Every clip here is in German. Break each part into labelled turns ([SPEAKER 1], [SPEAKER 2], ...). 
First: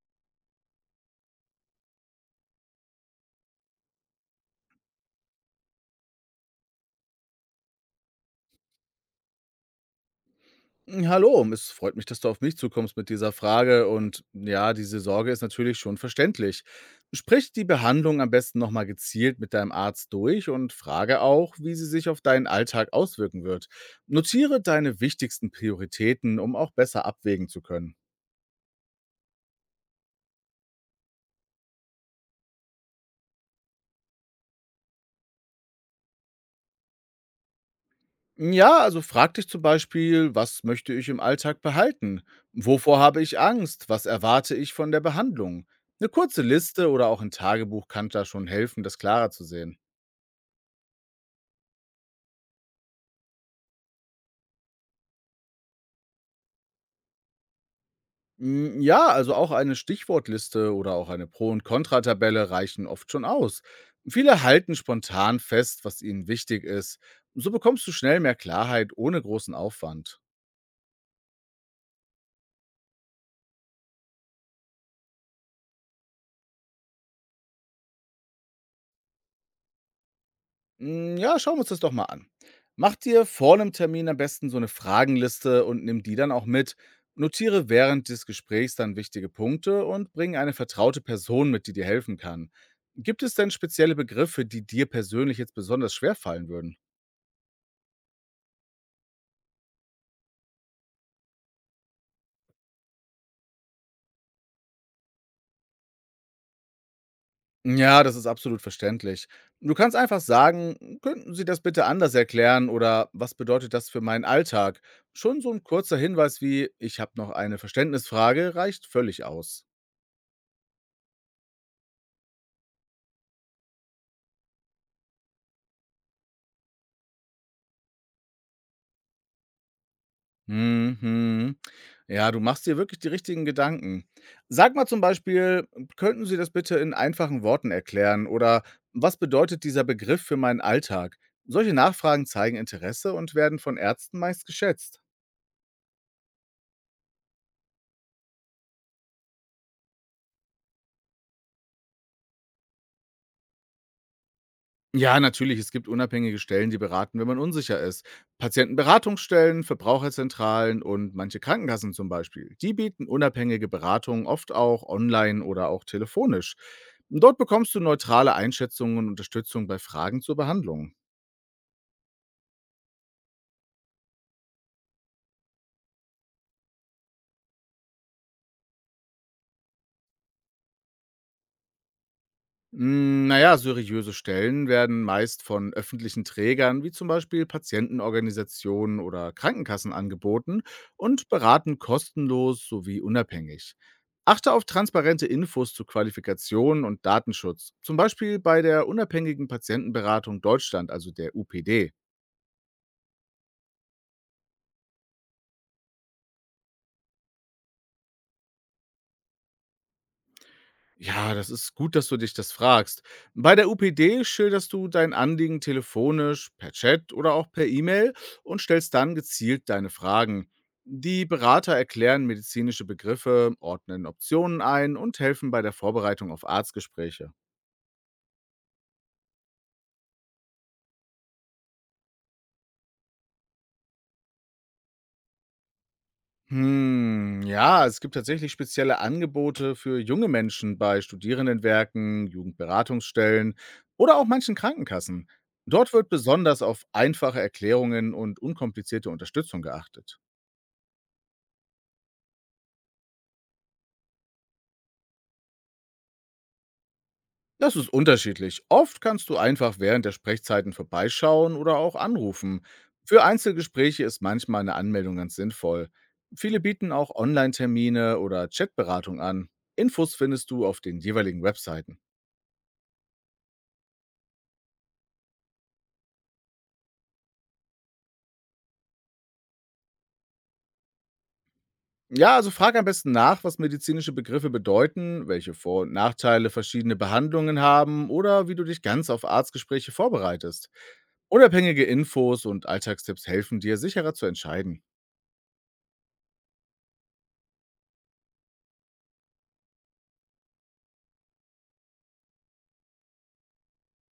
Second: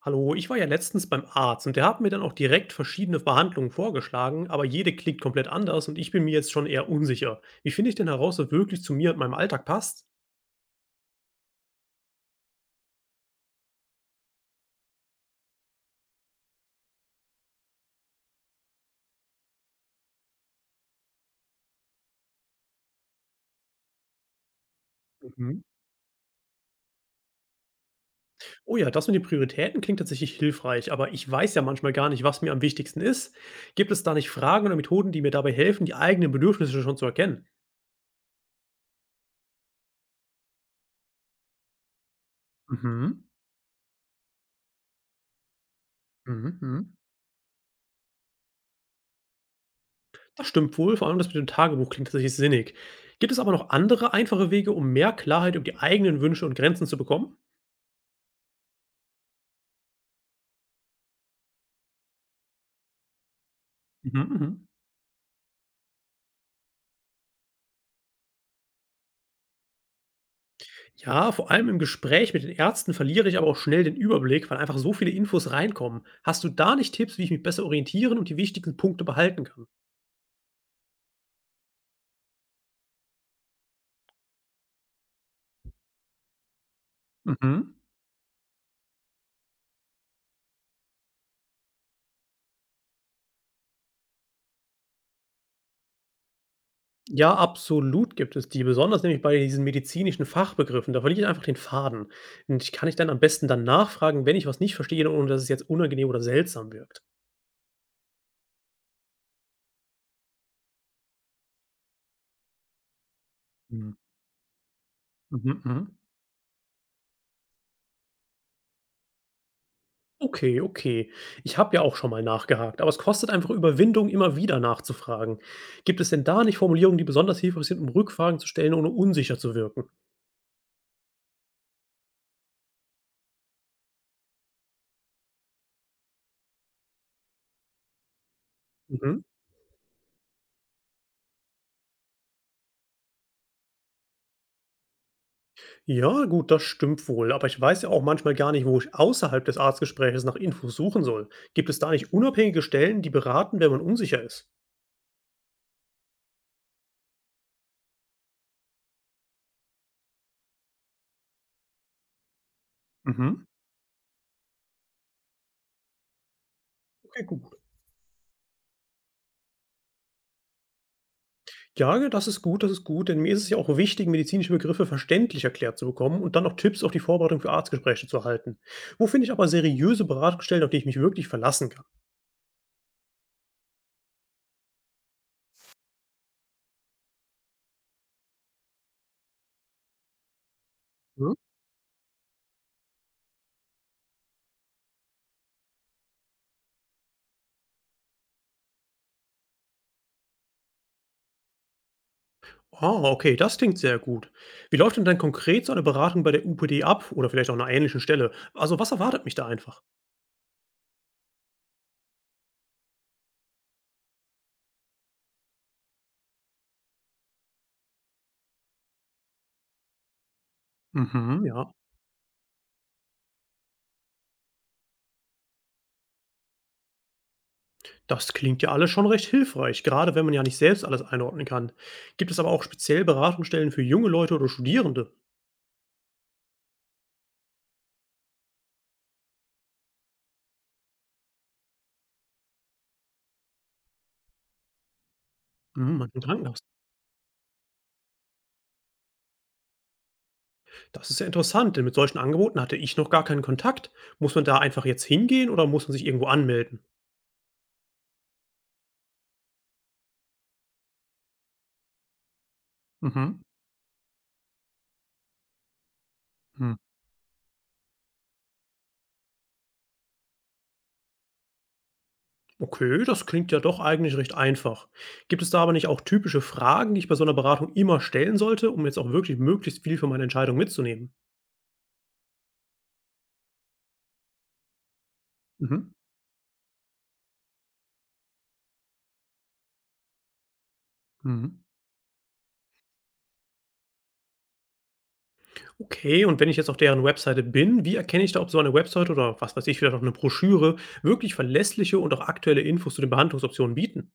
[SPEAKER 1] Hallo, ich war ja letztens beim Arzt und der hat mir dann auch direkt verschiedene Behandlungen vorgeschlagen, aber jede klingt komplett anders und ich bin mir jetzt schon eher unsicher. Wie finde ich denn heraus, was wirklich zu mir und meinem Alltag passt?
[SPEAKER 2] Hm, hallo, es freut mich, dass du auf mich zukommst mit dieser Frage, und ja, diese Sorge ist natürlich schon verständlich. Sprich die Behandlung am besten nochmal gezielt mit deinem Arzt durch und frage auch, wie sie sich auf deinen Alltag auswirken wird. Notiere deine wichtigsten
[SPEAKER 1] Mhm.
[SPEAKER 2] Prioritäten, um auch besser abwägen zu können.
[SPEAKER 1] Oh ja, das mit den Prioritäten klingt tatsächlich hilfreich, aber ich weiß ja manchmal gar nicht, was mir am wichtigsten ist. Gibt es da nicht Fragen oder Methoden, die mir dabei helfen, die eigenen Bedürfnisse schon zu erkennen?
[SPEAKER 2] Ja, also frag dich zum Beispiel, was möchte ich im Alltag behalten? Wovor habe
[SPEAKER 1] Mhm.
[SPEAKER 2] ich Angst? Was erwarte ich von der Behandlung? Eine kurze
[SPEAKER 1] Mhm.
[SPEAKER 2] Liste oder auch ein Tagebuch kann da schon helfen, das klarer zu sehen.
[SPEAKER 1] Das stimmt wohl, vor allem das mit dem Tagebuch klingt tatsächlich sinnig. Gibt es aber noch andere einfache Wege, um mehr Klarheit über die eigenen Wünsche und Grenzen zu bekommen?
[SPEAKER 2] Hm, ja, also auch eine Stichwortliste oder auch eine Pro und Kontratabelle reichen oft schon aus.
[SPEAKER 1] Mhm.
[SPEAKER 2] Viele
[SPEAKER 1] Mhm.
[SPEAKER 2] halten spontan fest, was ihnen wichtig ist. So bekommst du schnell mehr Klarheit ohne großen Aufwand.
[SPEAKER 1] Ja, vor allem im Gespräch mit den Ärzten verliere ich aber auch schnell den Überblick, weil einfach so viele Infos reinkommen. Hast du da nicht Tipps, wie ich mich besser orientieren und die wichtigsten Punkte behalten kann?
[SPEAKER 2] Hm, ja, schauen wir uns das doch mal an. Mach dir vor einem Termin am besten so eine Fragenliste und nimm die dann auch mit. Notiere
[SPEAKER 1] Mhm.
[SPEAKER 2] während des Gesprächs dann wichtige Punkte und bring eine vertraute Person mit, die dir helfen kann. Gibt es denn spezielle Begriffe, die dir persönlich jetzt besonders schwer fallen würden?
[SPEAKER 1] Ja, absolut gibt es die, besonders nämlich bei diesen medizinischen Fachbegriffen. Da verliere ich einfach den Faden. Und ich kann ich dann am besten dann nachfragen, wenn ich was nicht verstehe, ohne dass es jetzt unangenehm oder seltsam wirkt.
[SPEAKER 2] Ja, das ist absolut verständlich. Du kannst einfach sagen: „Könnten Sie das bitte anders erklären?“ oder „Was bedeutet das
[SPEAKER 1] Mhm.
[SPEAKER 2] für meinen Alltag?“ Schon so ein
[SPEAKER 1] Mhm,
[SPEAKER 2] kurzer
[SPEAKER 1] mhm.
[SPEAKER 2] Hinweis wie: „Ich habe noch eine Verständnisfrage“, reicht völlig aus.
[SPEAKER 1] Okay, okay. Ich habe ja auch schon mal nachgehakt, aber es kostet einfach Überwindung, immer wieder nachzufragen. Gibt es denn da nicht Formulierungen, die besonders hilfreich sind, um Rückfragen zu stellen, ohne unsicher zu wirken?
[SPEAKER 2] Mhm. Ja, du machst dir wirklich die richtigen Gedanken. Sag mal zum Beispiel: „Könnten Sie das bitte in einfachen Worten erklären?“ oder „Was
[SPEAKER 1] Mhm.
[SPEAKER 2] bedeutet dieser Begriff für meinen Alltag?“ Solche Nachfragen zeigen Interesse und werden von Ärzten meist geschätzt.
[SPEAKER 1] Ja, gut, das stimmt wohl. Aber ich weiß ja auch manchmal gar nicht, wo ich außerhalb des Arztgespräches nach Infos suchen soll. Gibt es da nicht unabhängige Stellen, die beraten, wenn man unsicher ist?
[SPEAKER 2] Ja, natürlich, es gibt unabhängige Stellen, die beraten, wenn man unsicher ist. Patientenberatungsstellen, Verbraucherzentralen und manche Krankenkassen zum Beispiel. Die bieten
[SPEAKER 1] Mhm.
[SPEAKER 2] unabhängige Beratungen oft auch online oder auch telefonisch.
[SPEAKER 1] Okay,
[SPEAKER 2] Dort
[SPEAKER 1] gut.
[SPEAKER 2] bekommst du neutrale Einschätzungen und Unterstützung bei Fragen zur Behandlung.
[SPEAKER 1] Ja, ja, das ist gut, denn mir ist es ja auch wichtig, medizinische Begriffe verständlich erklärt zu bekommen und dann auch Tipps auf die Vorbereitung für Arztgespräche zu erhalten. Wo finde ich aber seriöse Beratungsstellen, auf die ich mich wirklich verlassen kann?
[SPEAKER 2] Hm, na ja, seriöse Stellen werden meist von öffentlichen Trägern wie zum Beispiel Patientenorganisationen oder Krankenkassen angeboten und
[SPEAKER 1] Mhm.
[SPEAKER 2] beraten kostenlos sowie unabhängig. Achte auf transparente Infos zu Qualifikationen und Datenschutz, zum Beispiel bei der unabhängigen Patientenberatung Deutschland, also der UPD.
[SPEAKER 1] Ah, okay, das klingt sehr gut. Wie läuft denn dann konkret so eine Beratung bei der UPD ab oder vielleicht auch einer ähnlichen Stelle? Also, was erwartet mich da einfach?
[SPEAKER 2] Ja, das ist gut, dass du dich das fragst. Bei der UPD schilderst du dein Anliegen telefonisch, per Chat oder auch per E-Mail und stellst dann gezielt deine Fragen. Die
[SPEAKER 1] Mhm. Ja.
[SPEAKER 2] Berater erklären medizinische Begriffe, ordnen Optionen ein und helfen bei der Vorbereitung auf Arztgespräche.
[SPEAKER 1] Das klingt ja alles schon recht hilfreich, gerade wenn man ja nicht selbst alles einordnen kann. Gibt es aber auch speziell Beratungsstellen für junge Leute oder Studierende?
[SPEAKER 2] Hm, ja, es gibt tatsächlich spezielle Angebote für junge Menschen bei Studierendenwerken, Jugendberatungsstellen oder auch manchen Krankenkassen. Dort
[SPEAKER 1] Hm,
[SPEAKER 2] wird
[SPEAKER 1] an den Krankenhaus.
[SPEAKER 2] besonders auf einfache Erklärungen und unkomplizierte Unterstützung geachtet.
[SPEAKER 1] Das ist ja interessant, denn mit solchen Angeboten hatte ich noch gar keinen Kontakt. Muss man da einfach jetzt hingehen oder muss man sich irgendwo anmelden?
[SPEAKER 2] Das ist unterschiedlich. Oft kannst du einfach während der Sprechzeiten vorbeischauen oder auch anrufen. Für
[SPEAKER 1] Mhm.
[SPEAKER 2] Einzelgespräche ist manchmal eine Anmeldung ganz sinnvoll. Viele
[SPEAKER 1] Hm.
[SPEAKER 2] bieten auch Online-Termine oder Chatberatung an. Infos findest du auf den jeweiligen Webseiten.
[SPEAKER 1] Okay, das klingt ja doch eigentlich recht einfach. Gibt es da aber nicht auch typische Fragen, die ich bei so einer Beratung immer stellen sollte, um jetzt auch wirklich möglichst viel für meine Entscheidung mitzunehmen?
[SPEAKER 2] Ja, also frag am besten nach, was medizinische Begriffe bedeuten, welche Vor-
[SPEAKER 1] Mhm.
[SPEAKER 2] und Nachteile verschiedene Behandlungen haben oder wie du dich ganz auf Arztgespräche vorbereitest.
[SPEAKER 1] Mhm.
[SPEAKER 2] Unabhängige Infos und Alltagstipps helfen dir, sicherer zu entscheiden.
[SPEAKER 1] Okay, und wenn ich jetzt auf deren Webseite bin, wie erkenne ich da, ob so eine Webseite oder was weiß ich, vielleicht auch eine Broschüre wirklich verlässliche und auch aktuelle Infos zu den Behandlungsoptionen bieten?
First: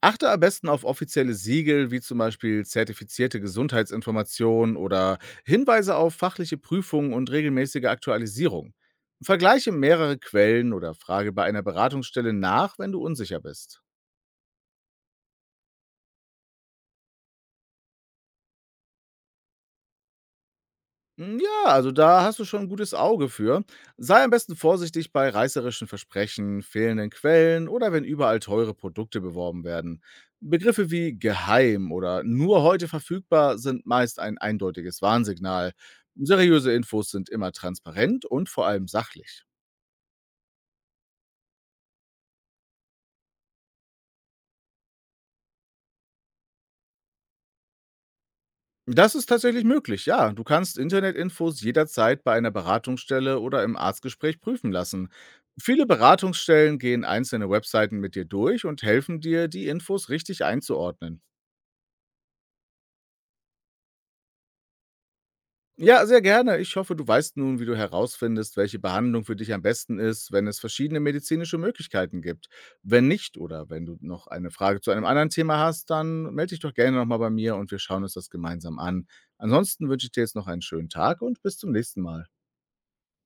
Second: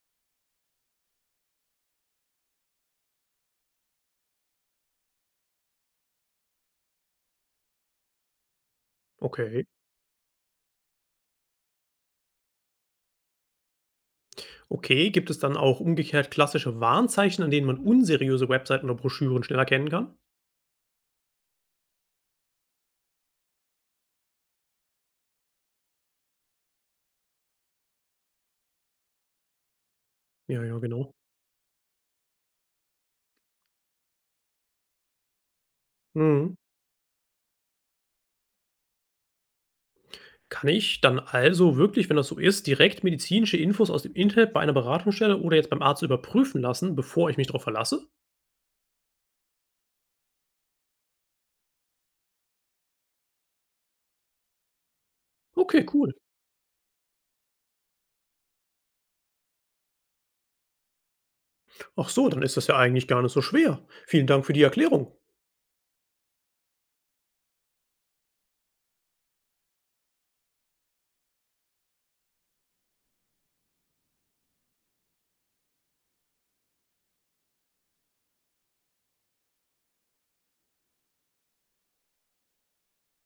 [SPEAKER 2] Achte am besten auf offizielle Siegel, wie zum Beispiel zertifizierte Gesundheitsinformationen oder Hinweise auf fachliche Prüfungen und regelmäßige Aktualisierung.
[SPEAKER 1] Okay.
[SPEAKER 2] Vergleiche mehrere Quellen oder frage bei einer Beratungsstelle nach, wenn du unsicher bist.
[SPEAKER 1] Okay, gibt es dann auch umgekehrt klassische Warnzeichen, an denen man unseriöse Webseiten oder Broschüren schnell erkennen kann?
[SPEAKER 2] Hm, ja, also da hast du schon ein gutes Auge für. Sei am besten vorsichtig bei reißerischen Versprechen, fehlenden Quellen oder wenn überall teure Produkte beworben werden.
[SPEAKER 1] Ja, ja,
[SPEAKER 2] Begriffe
[SPEAKER 1] genau.
[SPEAKER 2] wie „geheim“ oder „nur heute verfügbar“ sind meist ein eindeutiges Warnsignal.
[SPEAKER 1] Mhm.
[SPEAKER 2] Seriöse Infos sind immer transparent und vor allem sachlich.
[SPEAKER 1] Kann ich dann also wirklich, wenn das so ist, direkt medizinische Infos aus dem Internet bei einer Beratungsstelle oder jetzt beim Arzt überprüfen lassen, bevor ich mich darauf verlasse?
[SPEAKER 2] Das ist tatsächlich möglich, ja. Du kannst Internetinfos jederzeit bei einer Beratungsstelle oder im Arztgespräch prüfen lassen.
[SPEAKER 1] Okay,
[SPEAKER 2] Viele
[SPEAKER 1] cool.
[SPEAKER 2] Beratungsstellen gehen einzelne Webseiten mit dir durch und helfen dir, die Infos richtig einzuordnen.
[SPEAKER 1] Ach so, dann ist das ja eigentlich gar nicht so schwer. Vielen Dank für die Erklärung.
[SPEAKER 2] Ja, sehr gerne. Ich hoffe, du weißt nun, wie du herausfindest, welche Behandlung für dich am besten ist, wenn es verschiedene medizinische Möglichkeiten gibt. Wenn nicht oder wenn du noch eine Frage zu einem anderen Thema hast, dann melde dich doch gerne nochmal bei mir und wir schauen uns das gemeinsam an. Ansonsten wünsche ich dir jetzt noch einen schönen Tag und bis zum nächsten Mal.